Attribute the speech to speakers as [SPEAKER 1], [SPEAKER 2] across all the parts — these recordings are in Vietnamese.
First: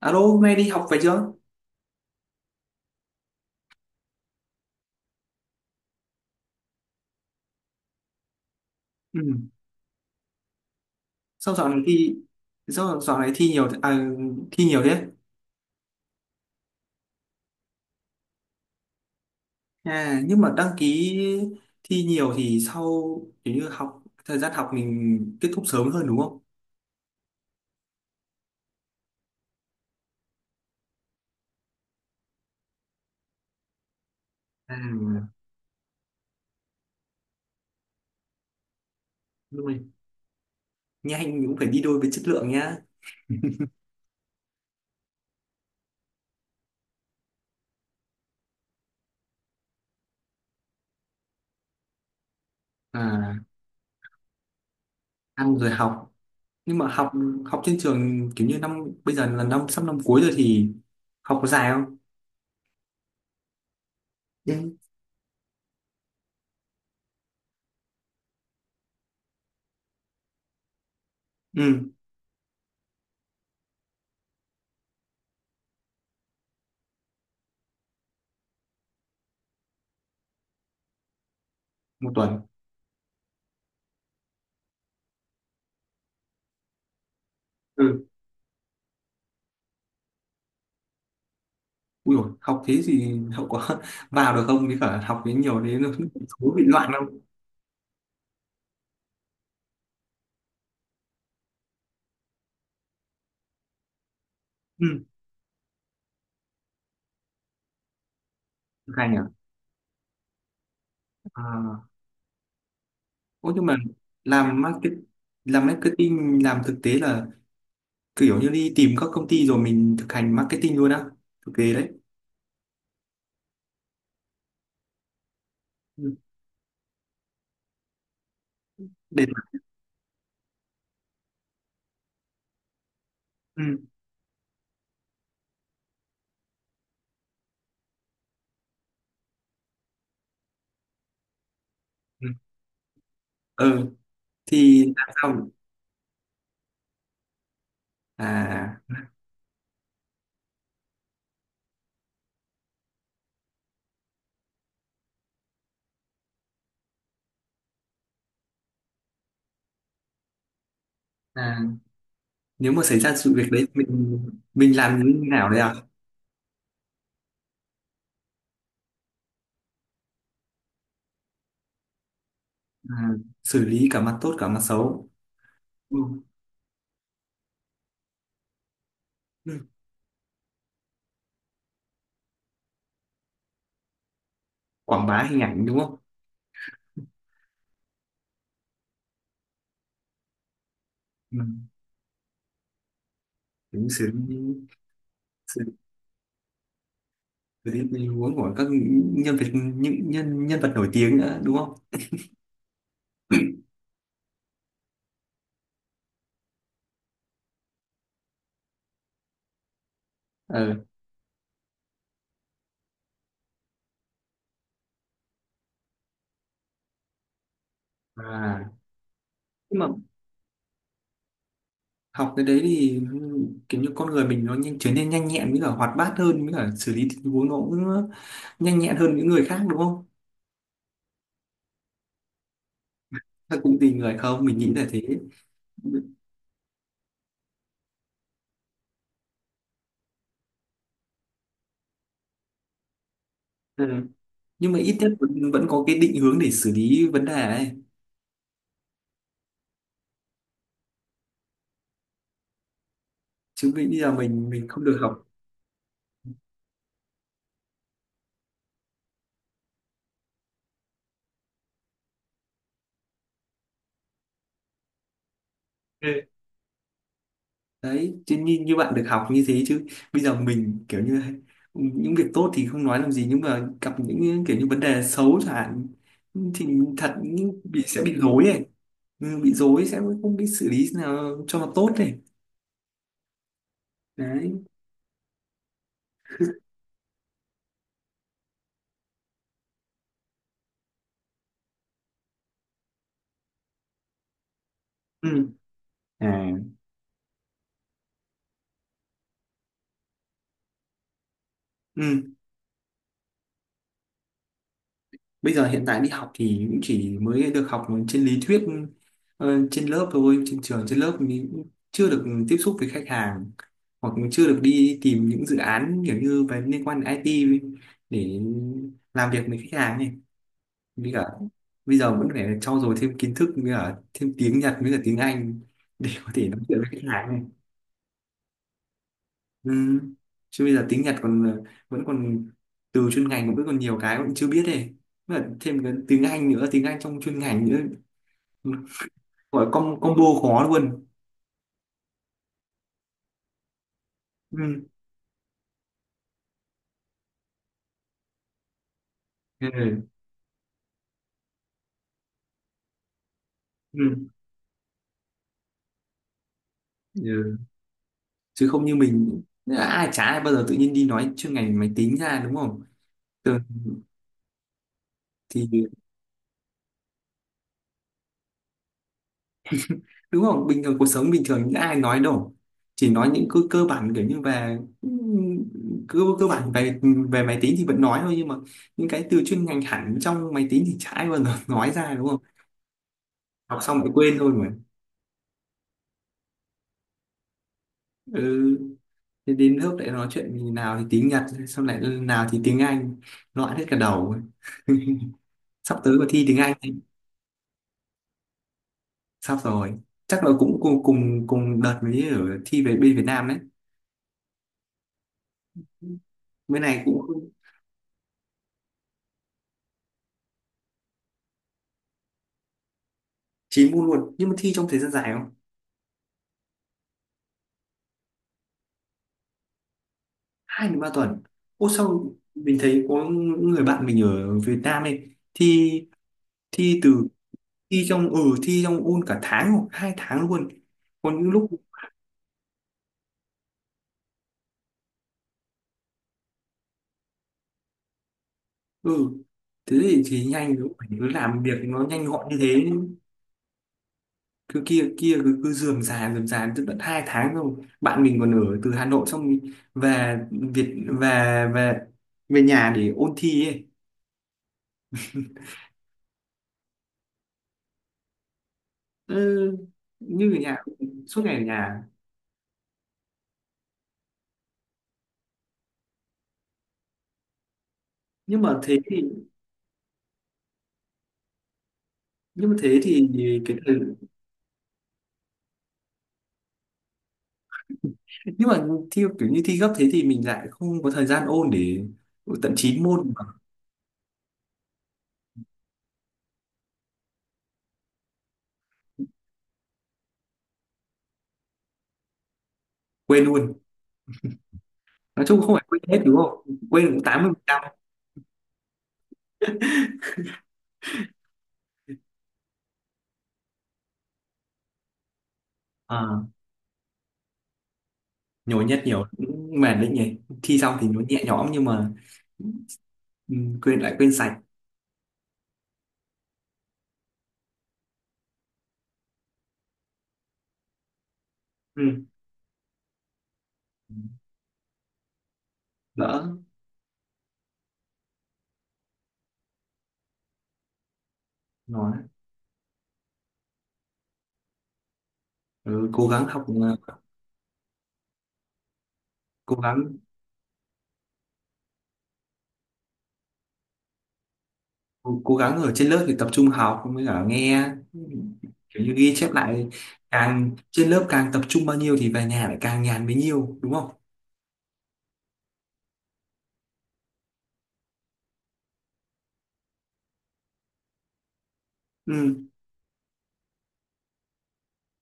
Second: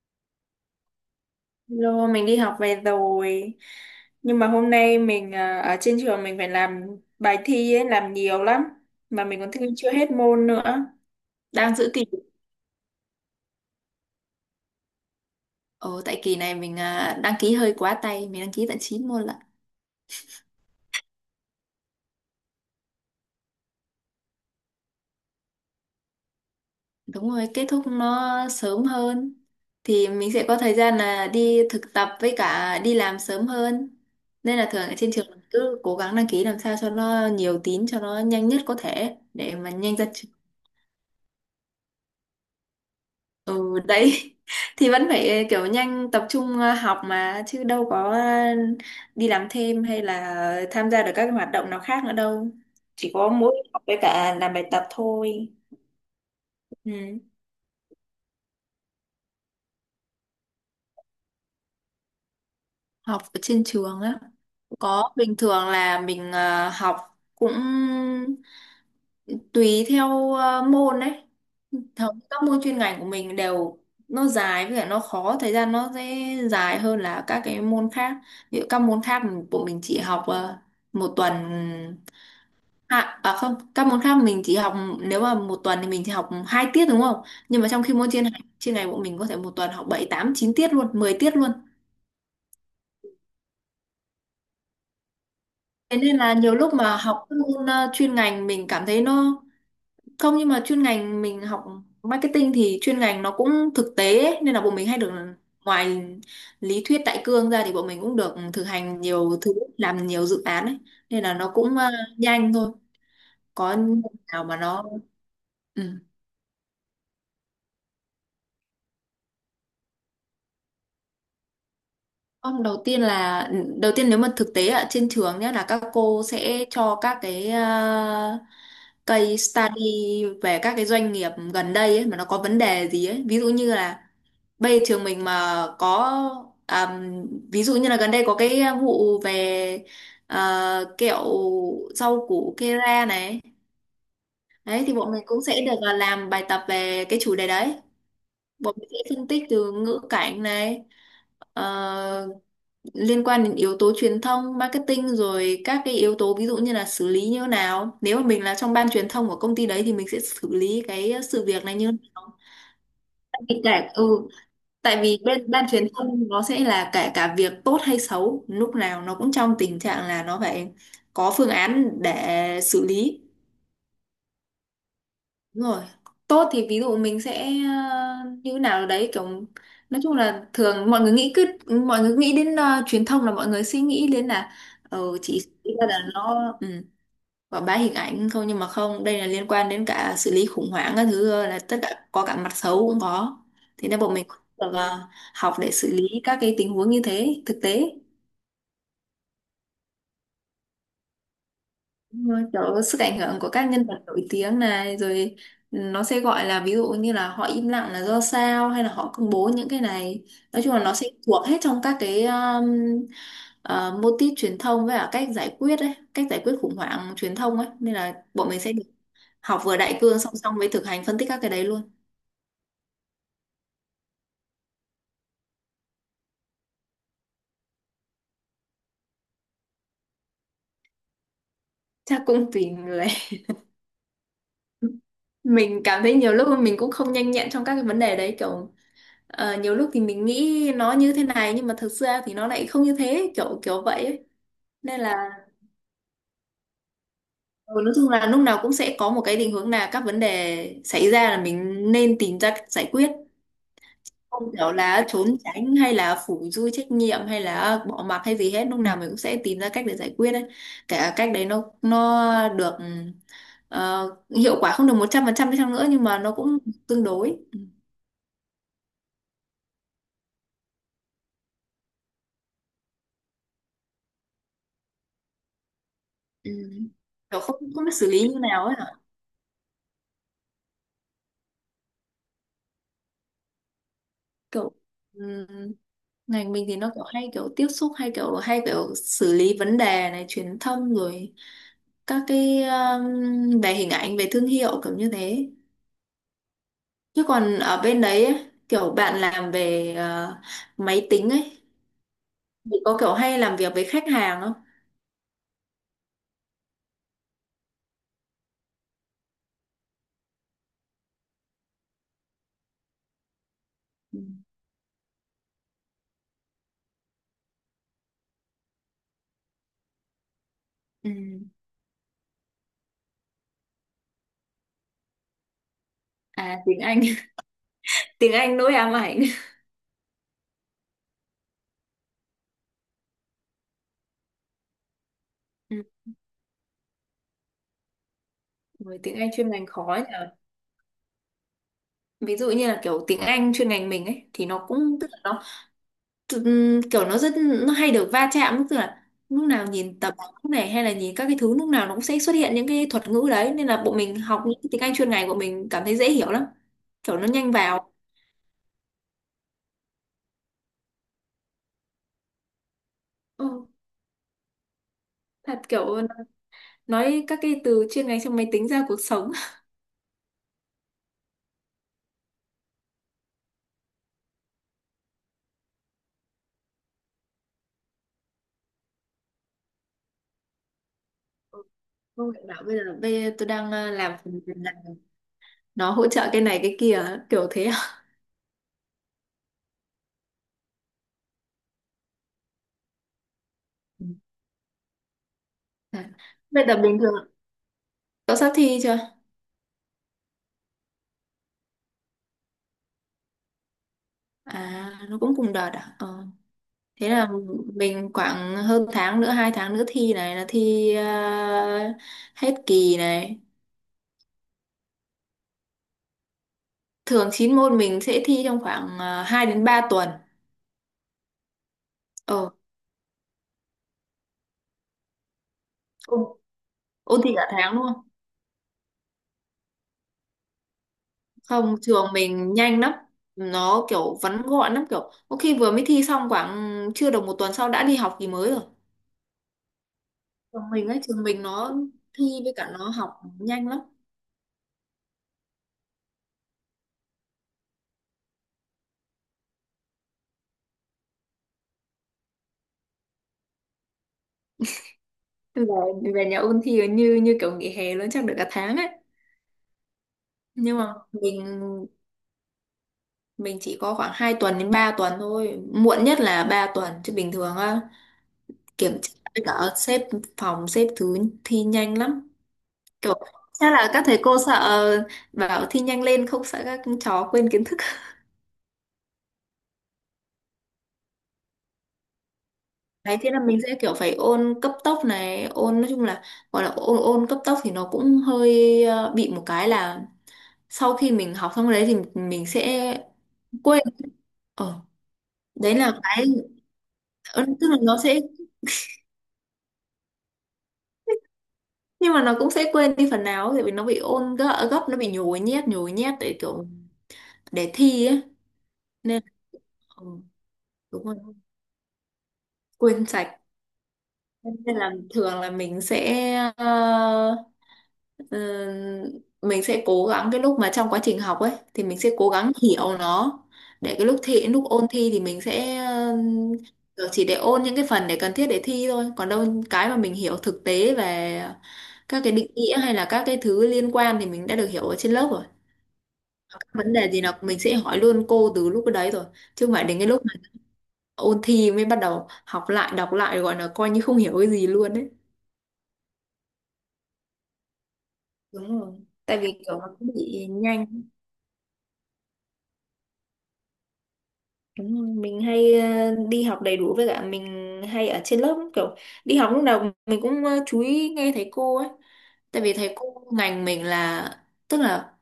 [SPEAKER 1] Alo, hôm nay đi học về chưa?
[SPEAKER 2] Lô, mình đi học về rồi. Nhưng mà hôm nay ở trên trường mình phải làm bài thi ấy, làm nhiều lắm.
[SPEAKER 1] Ừ.
[SPEAKER 2] Mà mình còn thi chưa hết môn nữa.
[SPEAKER 1] Sao dạo
[SPEAKER 2] Đang
[SPEAKER 1] này
[SPEAKER 2] giữ kỳ.
[SPEAKER 1] thi sao dạo này thi nhiều à, thi nhiều thế?
[SPEAKER 2] Ồ, tại kỳ này đăng ký hơi quá tay, mình đăng ký tận 9 môn lận.
[SPEAKER 1] À, nhưng mà đăng ký thi nhiều thì sau kiểu như thời gian học mình kết thúc sớm hơn đúng không?
[SPEAKER 2] Đúng rồi, kết thúc nó sớm hơn. Thì mình sẽ có thời gian là đi thực tập với cả đi làm sớm hơn. Nên là thường ở trên trường
[SPEAKER 1] À,
[SPEAKER 2] cứ cố gắng đăng ký làm sao cho nó nhiều tín, cho nó nhanh nhất có thể để
[SPEAKER 1] đúng
[SPEAKER 2] mà
[SPEAKER 1] rồi.
[SPEAKER 2] nhanh ra.
[SPEAKER 1] Nhanh cũng phải đi đôi với chất lượng nhá.
[SPEAKER 2] Ừ đấy thì vẫn phải kiểu nhanh tập trung học mà chứ đâu có đi làm thêm hay là tham gia được các hoạt động nào khác nữa đâu, chỉ có
[SPEAKER 1] À,
[SPEAKER 2] mỗi học với cả làm bài tập thôi.
[SPEAKER 1] ăn rồi học. Nhưng mà
[SPEAKER 2] Ừ.
[SPEAKER 1] học học trên trường kiểu như năm bây giờ là sắp năm cuối rồi thì học có dài không?
[SPEAKER 2] Học ở trên trường á,
[SPEAKER 1] Ừ.
[SPEAKER 2] có bình thường là mình học cũng tùy theo môn đấy.
[SPEAKER 1] Ừ,
[SPEAKER 2] Thường các môn chuyên ngành của mình đều nó dài với cả nó khó, thời gian nó sẽ dài hơn là các cái môn khác. Ví dụ các môn khác của mình chỉ học một tuần.
[SPEAKER 1] 1 tuần.
[SPEAKER 2] À không, các môn khác mình chỉ học, nếu mà một tuần thì mình chỉ học hai tiết đúng không, nhưng mà trong khi
[SPEAKER 1] Ừ.
[SPEAKER 2] môn chuyên ngành của mình có thể một tuần học bảy tám chín tiết luôn, 10 tiết luôn.
[SPEAKER 1] Ui dồi, học thế thì hậu quả vào được không? Với cả học đến nhiều đến nó
[SPEAKER 2] Thế nên là
[SPEAKER 1] thú
[SPEAKER 2] nhiều
[SPEAKER 1] bị
[SPEAKER 2] lúc
[SPEAKER 1] loạn
[SPEAKER 2] mà
[SPEAKER 1] không?
[SPEAKER 2] học các môn chuyên ngành mình cảm thấy nó. Không, nhưng mà chuyên ngành mình học marketing thì chuyên ngành nó cũng thực tế ấy, nên là bọn mình hay
[SPEAKER 1] Ừ,
[SPEAKER 2] được, ngoài lý thuyết đại cương ra thì bọn mình cũng được thực hành
[SPEAKER 1] hay nhỉ?
[SPEAKER 2] nhiều thứ, làm nhiều dự án ấy. Nên là
[SPEAKER 1] À,
[SPEAKER 2] nó cũng nhanh thôi.
[SPEAKER 1] ô, nhưng mà
[SPEAKER 2] Có nào mà
[SPEAKER 1] làm
[SPEAKER 2] nó
[SPEAKER 1] market, làm
[SPEAKER 2] ừ.
[SPEAKER 1] marketing, làm thực tế là kiểu như đi tìm các công ty rồi mình thực hành marketing luôn á. Thực tế đấy.
[SPEAKER 2] Không, đầu tiên nếu mà thực tế ở trên trường nhé là các
[SPEAKER 1] Ừ.
[SPEAKER 2] cô sẽ cho các cái
[SPEAKER 1] Để,
[SPEAKER 2] case study về các cái doanh nghiệp gần đây ấy, mà nó có vấn đề gì ấy, ví dụ như
[SPEAKER 1] ừ.
[SPEAKER 2] là bây giờ trường mình mà có, à, ví dụ như là gần đây có cái vụ về kẹo rau
[SPEAKER 1] Ừ.
[SPEAKER 2] củ Kera này.
[SPEAKER 1] Ừ.
[SPEAKER 2] Đấy
[SPEAKER 1] Thì
[SPEAKER 2] thì
[SPEAKER 1] làm
[SPEAKER 2] bọn mình cũng
[SPEAKER 1] sao?
[SPEAKER 2] sẽ được, làm bài tập về cái chủ đề đấy, bọn
[SPEAKER 1] À,
[SPEAKER 2] mình sẽ phân tích từ ngữ cảnh này ờ, liên quan đến yếu tố truyền thông marketing, rồi các cái yếu tố ví dụ như là xử lý như thế nào nếu mà mình là trong ban truyền thông của công ty đấy thì mình sẽ xử lý cái sự
[SPEAKER 1] à,
[SPEAKER 2] việc này như thế nào,
[SPEAKER 1] nếu mà xảy ra sự việc
[SPEAKER 2] kể
[SPEAKER 1] đấy
[SPEAKER 2] cả
[SPEAKER 1] mình
[SPEAKER 2] ừ.
[SPEAKER 1] mình làm
[SPEAKER 2] Tại vì
[SPEAKER 1] như thế nào
[SPEAKER 2] bên
[SPEAKER 1] đấy
[SPEAKER 2] ban
[SPEAKER 1] à?
[SPEAKER 2] truyền thông nó sẽ là cả cả việc tốt hay xấu, lúc nào nó cũng trong tình trạng là nó phải có phương án để xử
[SPEAKER 1] À,
[SPEAKER 2] lý.
[SPEAKER 1] xử lý cả mặt tốt cả mặt xấu.
[SPEAKER 2] Đúng rồi.
[SPEAKER 1] Ừ.
[SPEAKER 2] Tốt thì ví dụ mình sẽ như thế nào đấy, kiểu
[SPEAKER 1] Ừ.
[SPEAKER 2] nói chung là thường mọi người nghĩ cứ mọi người nghĩ đến truyền thông là mọi người suy nghĩ đến là ờ,
[SPEAKER 1] Quảng bá hình
[SPEAKER 2] chỉ
[SPEAKER 1] ảnh
[SPEAKER 2] nghĩ
[SPEAKER 1] đúng
[SPEAKER 2] ra
[SPEAKER 1] không?
[SPEAKER 2] là nó ừ quảng bá hình ảnh không, nhưng mà không, đây là liên quan đến cả xử lý khủng hoảng các
[SPEAKER 1] Ừ.
[SPEAKER 2] thứ, là tất cả, có cả mặt xấu cũng có. Thì
[SPEAKER 1] Đúng,
[SPEAKER 2] nên
[SPEAKER 1] xử
[SPEAKER 2] bọn mình
[SPEAKER 1] lý
[SPEAKER 2] cũng được học
[SPEAKER 1] xử
[SPEAKER 2] để xử lý các cái tình huống như thế thực
[SPEAKER 1] lý
[SPEAKER 2] tế.
[SPEAKER 1] tình huống của các nhân vật, những nhân nhân vật nổi tiếng nữa đúng không?
[SPEAKER 2] Đúng rồi, kiểu sức ảnh hưởng của các nhân vật nổi tiếng này rồi nó sẽ gọi là, ví dụ như là họ im lặng là do sao, hay là họ công bố những cái này. Nói
[SPEAKER 1] Ờ,
[SPEAKER 2] chung là nó sẽ thuộc hết trong các cái mô típ truyền thông với cả cách giải quyết ấy, cách giải quyết khủng hoảng truyền thông ấy, nên là bọn mình
[SPEAKER 1] à,
[SPEAKER 2] sẽ được học vừa
[SPEAKER 1] nhưng mà
[SPEAKER 2] đại cương song song với thực hành phân tích các cái đấy luôn.
[SPEAKER 1] học cái đấy thì kiểu như con người mình nó nhanh, trở nên nhanh nhẹn với cả hoạt bát hơn, với cả xử lý tình huống nó cũng nhanh nhẹn hơn những người khác đúng không?
[SPEAKER 2] Chắc cũng vì là
[SPEAKER 1] Hay cũng tùy người không? Mình nghĩ là thế.
[SPEAKER 2] mình cảm thấy nhiều lúc mình cũng không nhanh nhẹn trong các cái vấn đề đấy, kiểu nhiều lúc thì mình nghĩ nó như thế này nhưng mà thực ra thì nó lại không như thế, kiểu kiểu
[SPEAKER 1] Ừ.
[SPEAKER 2] vậy ấy.
[SPEAKER 1] Nhưng mà ít
[SPEAKER 2] Nên
[SPEAKER 1] nhất
[SPEAKER 2] là
[SPEAKER 1] vẫn có cái định hướng để xử lý vấn đề ấy.
[SPEAKER 2] ừ, nói chung là lúc nào cũng sẽ có một cái định hướng là các vấn đề xảy ra là mình nên tìm ra cách giải quyết,
[SPEAKER 1] Chứ bây giờ mình
[SPEAKER 2] không
[SPEAKER 1] mình
[SPEAKER 2] kiểu
[SPEAKER 1] không được
[SPEAKER 2] là
[SPEAKER 1] học.
[SPEAKER 2] trốn tránh hay là phủi dui trách nhiệm hay là bỏ mặc hay gì hết, lúc nào mình cũng sẽ tìm ra cách để giải quyết ấy. Cả cách đấy nó được hiệu quả không được một trăm phần trăm đi chăng nữa nhưng mà nó cũng tương đối.
[SPEAKER 1] Đấy, chứ như bạn được học như thế, chứ bây giờ mình kiểu như những việc tốt thì không nói làm gì, nhưng mà gặp những kiểu như vấn đề xấu chẳng hạn
[SPEAKER 2] Ừ.
[SPEAKER 1] thì thật
[SPEAKER 2] Kiểu không,
[SPEAKER 1] bị
[SPEAKER 2] không biết
[SPEAKER 1] sẽ
[SPEAKER 2] xử
[SPEAKER 1] bị
[SPEAKER 2] lý như
[SPEAKER 1] rối
[SPEAKER 2] nào
[SPEAKER 1] ấy.
[SPEAKER 2] ấy hả,
[SPEAKER 1] Ừ, bị rối sẽ không biết xử lý nào cho nó tốt này. Đấy.
[SPEAKER 2] kiểu ừm, ngành mình thì nó kiểu hay kiểu tiếp xúc hay kiểu xử lý vấn đề này, truyền thông rồi các cái về hình ảnh về thương hiệu kiểu như
[SPEAKER 1] Ừ.
[SPEAKER 2] thế.
[SPEAKER 1] À.
[SPEAKER 2] Chứ còn ở bên đấy ấy, kiểu bạn làm về máy tính ấy
[SPEAKER 1] Ừ.
[SPEAKER 2] thì có kiểu hay làm việc với khách hàng không?
[SPEAKER 1] Bây giờ hiện tại đi học thì cũng chỉ mới được học trên lý thuyết, trên lớp thôi, trên trường trên lớp mình cũng chưa được tiếp xúc với khách hàng, hoặc
[SPEAKER 2] Ừ.
[SPEAKER 1] chưa được đi tìm những dự án kiểu như về liên quan đến IT để làm việc với khách hàng này,
[SPEAKER 2] Ừ.
[SPEAKER 1] với cả bây giờ vẫn phải trau dồi thêm kiến thức với cả thêm tiếng Nhật với cả tiếng Anh để có thể
[SPEAKER 2] À
[SPEAKER 1] nói chuyện
[SPEAKER 2] tiếng
[SPEAKER 1] với
[SPEAKER 2] Anh.
[SPEAKER 1] khách hàng này.
[SPEAKER 2] Tiếng Anh nỗi ám ảnh.
[SPEAKER 1] Ừ. Chứ bây giờ tiếng Nhật còn vẫn còn từ chuyên ngành cũng vẫn còn nhiều cái vẫn chưa biết này. Với cả
[SPEAKER 2] Ừ.
[SPEAKER 1] thêm cái tiếng Anh nữa, tiếng Anh trong chuyên ngành nữa. Ừ.
[SPEAKER 2] Với tiếng Anh chuyên
[SPEAKER 1] Gọi
[SPEAKER 2] ngành khó
[SPEAKER 1] com
[SPEAKER 2] nhỉ.
[SPEAKER 1] combo khó luôn.
[SPEAKER 2] Ví dụ như là kiểu tiếng Anh chuyên ngành mình ấy thì nó
[SPEAKER 1] Ừ.
[SPEAKER 2] cũng tức là nó kiểu nó rất, nó hay được va chạm, tức là lúc nào nhìn
[SPEAKER 1] Ừ.
[SPEAKER 2] tập báo này hay là nhìn các cái thứ lúc nào nó cũng sẽ xuất hiện những cái thuật ngữ đấy, nên là bọn mình
[SPEAKER 1] Ừ.
[SPEAKER 2] học những cái tiếng Anh chuyên ngành của mình cảm thấy dễ hiểu lắm. Kiểu nó nhanh
[SPEAKER 1] Ừ.
[SPEAKER 2] vào.
[SPEAKER 1] Chứ không như mình, ai bao giờ tự nhiên đi nói chuyên ngành máy tính ra đúng không. Thường
[SPEAKER 2] Ừ, thật
[SPEAKER 1] thì
[SPEAKER 2] kiểu nói các cái từ chuyên ngành trong máy tính ra cuộc sống.
[SPEAKER 1] đúng không, bình thường cuộc sống bình thường những ai nói đâu, chỉ nói những cơ cơ bản kiểu như về cơ cơ bản về về máy tính thì vẫn nói thôi, nhưng mà những cái từ chuyên ngành hẳn trong máy tính thì chả ai bao giờ nói ra đúng
[SPEAKER 2] Không
[SPEAKER 1] không.
[SPEAKER 2] phải bảo bây giờ tôi đang
[SPEAKER 1] Học
[SPEAKER 2] ờ,
[SPEAKER 1] xong lại
[SPEAKER 2] làm
[SPEAKER 1] quên
[SPEAKER 2] phần
[SPEAKER 1] thôi
[SPEAKER 2] mềm
[SPEAKER 1] mà.
[SPEAKER 2] này, nó hỗ trợ cái này cái kia kiểu thế à?
[SPEAKER 1] Ừ. Thế đến lớp lại nói chuyện thì nào thì tiếng Nhật, xong lại nào thì tiếng Anh, loạn hết cả
[SPEAKER 2] Ừ.
[SPEAKER 1] đầu. Sắp
[SPEAKER 2] À,
[SPEAKER 1] tới có thi tiếng
[SPEAKER 2] vậy
[SPEAKER 1] Anh.
[SPEAKER 2] là bình thường cậu sắp thi chưa?
[SPEAKER 1] Sắp rồi, chắc là cũng cùng cùng cùng đợt mới ở thi về bên Việt Nam đấy.
[SPEAKER 2] À nó cũng cùng đợt à, ờ.
[SPEAKER 1] Bên này
[SPEAKER 2] Thế
[SPEAKER 1] cũng
[SPEAKER 2] là mình khoảng hơn tháng nữa, hai tháng nữa thi, này là thi hết kỳ này.
[SPEAKER 1] 9 môn luôn, nhưng mà thi trong thời gian dài không?
[SPEAKER 2] Thường 9 môn mình sẽ thi trong khoảng 2 đến 3 tuần.
[SPEAKER 1] 2 đến 3 tuần. Ô, sao
[SPEAKER 2] Ờ
[SPEAKER 1] mình thấy có những người bạn mình ở Việt Nam ấy, thi
[SPEAKER 2] ôn,
[SPEAKER 1] thi
[SPEAKER 2] ôn
[SPEAKER 1] từ
[SPEAKER 2] thi cả tháng luôn.
[SPEAKER 1] thi trong ừ, thi trong ôn cả tháng hoặc 2 tháng luôn. Còn những lúc
[SPEAKER 2] Không, trường mình nhanh lắm, nó kiểu vắn gọn lắm, kiểu có khi vừa mới thi xong khoảng chưa được một tuần sau đã đi học kỳ mới rồi.
[SPEAKER 1] ừ thế thì
[SPEAKER 2] trường
[SPEAKER 1] nhanh,
[SPEAKER 2] mình
[SPEAKER 1] lúc
[SPEAKER 2] ấy
[SPEAKER 1] phải
[SPEAKER 2] trường
[SPEAKER 1] cứ
[SPEAKER 2] mình
[SPEAKER 1] làm
[SPEAKER 2] nó
[SPEAKER 1] việc nó nhanh
[SPEAKER 2] thi
[SPEAKER 1] gọn
[SPEAKER 2] với
[SPEAKER 1] như
[SPEAKER 2] cả
[SPEAKER 1] thế,
[SPEAKER 2] nó học nhanh lắm.
[SPEAKER 1] cứ kia kia cứ cứ rườm rà tận tận 2 tháng rồi. Bạn mình còn ở từ Hà Nội xong thì về Việt về về về nhà để ôn thi ấy.
[SPEAKER 2] Bây giờ về nhà ôn thi như như kiểu nghỉ hè luôn, chắc được cả tháng ấy.
[SPEAKER 1] Ừ, như ở nhà
[SPEAKER 2] Nhưng mà mình
[SPEAKER 1] suốt ngày ở nhà.
[SPEAKER 2] mình chỉ có khoảng 2 tuần đến 3 tuần thôi, muộn nhất là 3 tuần chứ bình thường á,
[SPEAKER 1] Nhưng mà
[SPEAKER 2] kiểm
[SPEAKER 1] thế
[SPEAKER 2] tra
[SPEAKER 1] thì
[SPEAKER 2] với cả xếp phòng xếp thứ thi nhanh lắm.
[SPEAKER 1] nhưng mà thế
[SPEAKER 2] Kiểu
[SPEAKER 1] thì
[SPEAKER 2] chắc
[SPEAKER 1] cái
[SPEAKER 2] là
[SPEAKER 1] thời,
[SPEAKER 2] các thầy cô sợ bảo thi nhanh lên không sợ các cháu quên kiến thức.
[SPEAKER 1] nhưng mà thi kiểu như thi gấp thế thì mình lại không có thời gian ôn để tận 9
[SPEAKER 2] Đấy, thế
[SPEAKER 1] môn
[SPEAKER 2] là
[SPEAKER 1] mà.
[SPEAKER 2] mình sẽ kiểu phải ôn cấp tốc này, ôn nói chung là gọi là ôn ôn cấp tốc thì nó cũng hơi bị một cái là sau khi mình học xong đấy thì mình sẽ
[SPEAKER 1] Quên luôn,
[SPEAKER 2] quên. Ờ,
[SPEAKER 1] nói chung không
[SPEAKER 2] đấy
[SPEAKER 1] phải
[SPEAKER 2] là
[SPEAKER 1] quên hết
[SPEAKER 2] cái
[SPEAKER 1] đúng không, quên cũng
[SPEAKER 2] ờ, tức là
[SPEAKER 1] 80%.
[SPEAKER 2] nó sẽ, nhưng mà nó cũng sẽ quên đi phần nào tại vì nó bị ôn gấp nó bị nhồi nhét để
[SPEAKER 1] À,
[SPEAKER 2] kiểu để thi ấy.
[SPEAKER 1] nhồi nhét
[SPEAKER 2] Nên
[SPEAKER 1] nhiều cũng mệt
[SPEAKER 2] ừ,
[SPEAKER 1] đấy nhỉ, thi xong
[SPEAKER 2] đúng
[SPEAKER 1] thì
[SPEAKER 2] rồi,
[SPEAKER 1] nó nhẹ nhõm nhưng mà
[SPEAKER 2] quên sạch.
[SPEAKER 1] ừ, quên lại quên sạch.
[SPEAKER 2] Nên là thường là mình sẽ Ờ, mình sẽ cố gắng cái lúc mà trong quá trình học ấy thì mình sẽ
[SPEAKER 1] Ừ.
[SPEAKER 2] cố gắng hiểu nó, để cái lúc thi, lúc ôn thi thì mình sẽ
[SPEAKER 1] Đỡ
[SPEAKER 2] kiểu chỉ để ôn những cái phần để cần thiết để thi thôi, còn đâu cái mà mình hiểu thực tế về
[SPEAKER 1] nói.
[SPEAKER 2] các cái định nghĩa hay là các cái thứ liên quan thì mình đã được hiểu ở trên lớp rồi.
[SPEAKER 1] Ừ, cố gắng
[SPEAKER 2] Các
[SPEAKER 1] học.
[SPEAKER 2] vấn đề
[SPEAKER 1] ờ,
[SPEAKER 2] gì là mình sẽ hỏi luôn cô từ lúc đấy rồi, chứ không
[SPEAKER 1] cố
[SPEAKER 2] phải đến cái
[SPEAKER 1] gắng
[SPEAKER 2] lúc mà ôn thi mới bắt đầu học lại, đọc lại, gọi là coi như không hiểu cái gì luôn đấy.
[SPEAKER 1] cố, cố gắng ở trên lớp thì tập trung học mới cả nghe,
[SPEAKER 2] Đúng rồi,
[SPEAKER 1] kiểu như ghi
[SPEAKER 2] tại vì
[SPEAKER 1] chép
[SPEAKER 2] kiểu
[SPEAKER 1] lại.
[SPEAKER 2] nó cũng bị
[SPEAKER 1] Càng
[SPEAKER 2] nhanh.
[SPEAKER 1] trên lớp càng tập trung bao nhiêu thì về nhà lại càng nhàn bấy nhiêu đúng không?
[SPEAKER 2] Đúng rồi, mình hay đi học đầy đủ với cả mình hay ở trên lớp, kiểu đi học lúc nào mình cũng chú ý nghe thầy cô ấy.
[SPEAKER 1] Ừ.
[SPEAKER 2] Tại vì thầy cô ngành mình là tức là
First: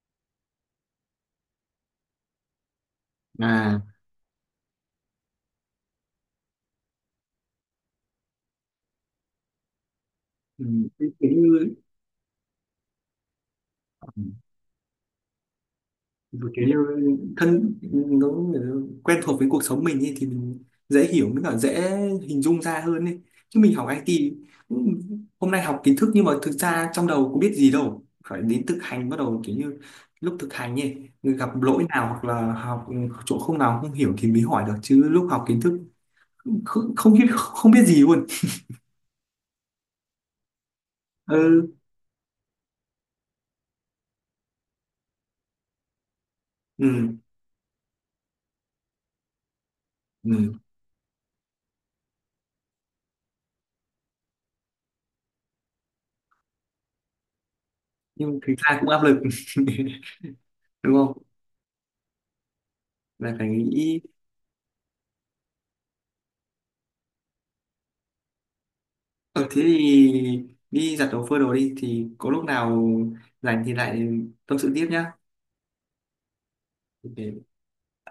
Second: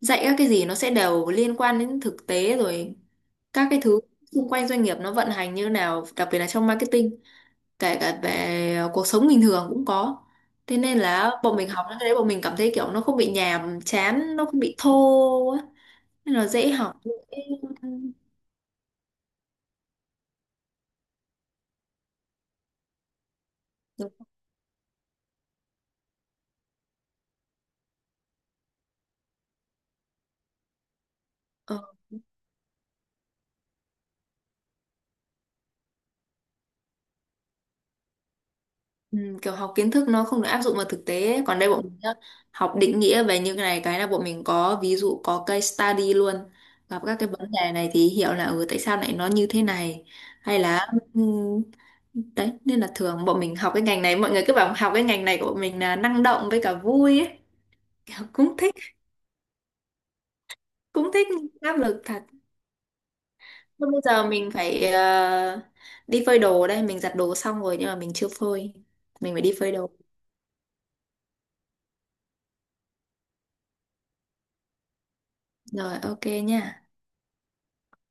[SPEAKER 2] dạy các cái gì nó sẽ đều liên quan đến thực tế rồi, các cái
[SPEAKER 1] À.
[SPEAKER 2] thứ xung quanh doanh nghiệp nó vận hành như thế nào, đặc biệt là trong marketing, kể cả về cuộc sống bình thường cũng có.
[SPEAKER 1] Ừ.
[SPEAKER 2] Thế nên
[SPEAKER 1] Thế kiểu
[SPEAKER 2] là bọn mình
[SPEAKER 1] như
[SPEAKER 2] học những cái đấy bọn mình cảm thấy kiểu nó không bị nhàm chán, nó không bị thô á, nên là
[SPEAKER 1] một kiểu
[SPEAKER 2] dễ
[SPEAKER 1] như
[SPEAKER 2] học dễ.
[SPEAKER 1] thân nó quen thuộc với cuộc sống mình ấy, thì mình dễ hiểu mới cả dễ hình dung ra hơn ấy. Chứ mình học
[SPEAKER 2] Ừ, ừ.
[SPEAKER 1] IT cũng- hôm nay học kiến thức nhưng mà thực ra trong đầu có biết gì đâu, phải đến thực hành bắt đầu kiểu như lúc thực hành ấy gặp lỗi nào hoặc là học chỗ không nào không hiểu thì mới hỏi được, chứ lúc học kiến thức không không biết không biết gì luôn.
[SPEAKER 2] Ừ, kiểu học kiến thức nó không được áp dụng vào thực tế ấy. Còn đây
[SPEAKER 1] Ừ,
[SPEAKER 2] bọn mình nhá, học định nghĩa về những cái này cái là bọn mình có ví dụ, có case study luôn. Gặp
[SPEAKER 1] ừ,
[SPEAKER 2] các cái vấn đề này thì hiểu là ừ, tại sao lại nó như thế này,
[SPEAKER 1] ừ.
[SPEAKER 2] hay là ừ, đấy nên là thường bọn mình học cái ngành này, mọi người cứ bảo học cái ngành này của bọn mình là năng động với cả vui ấy, kiểu
[SPEAKER 1] Nhưng thực
[SPEAKER 2] cũng thích.
[SPEAKER 1] ra cũng áp lực đúng
[SPEAKER 2] Cũng
[SPEAKER 1] không,
[SPEAKER 2] thích nhưng áp lực thật.
[SPEAKER 1] là phải
[SPEAKER 2] Thôi
[SPEAKER 1] nghĩ.
[SPEAKER 2] bây giờ mình phải đi phơi đồ đây, mình giặt đồ xong rồi nhưng mà mình chưa phơi, mình phải
[SPEAKER 1] Ừ,
[SPEAKER 2] đi
[SPEAKER 1] thế
[SPEAKER 2] phơi đồ.
[SPEAKER 1] thì đi giặt đồ phơi đồ đi thì có lúc nào rảnh thì lại tâm sự tiếp nhá.
[SPEAKER 2] Rồi ok nha.
[SPEAKER 1] Ok.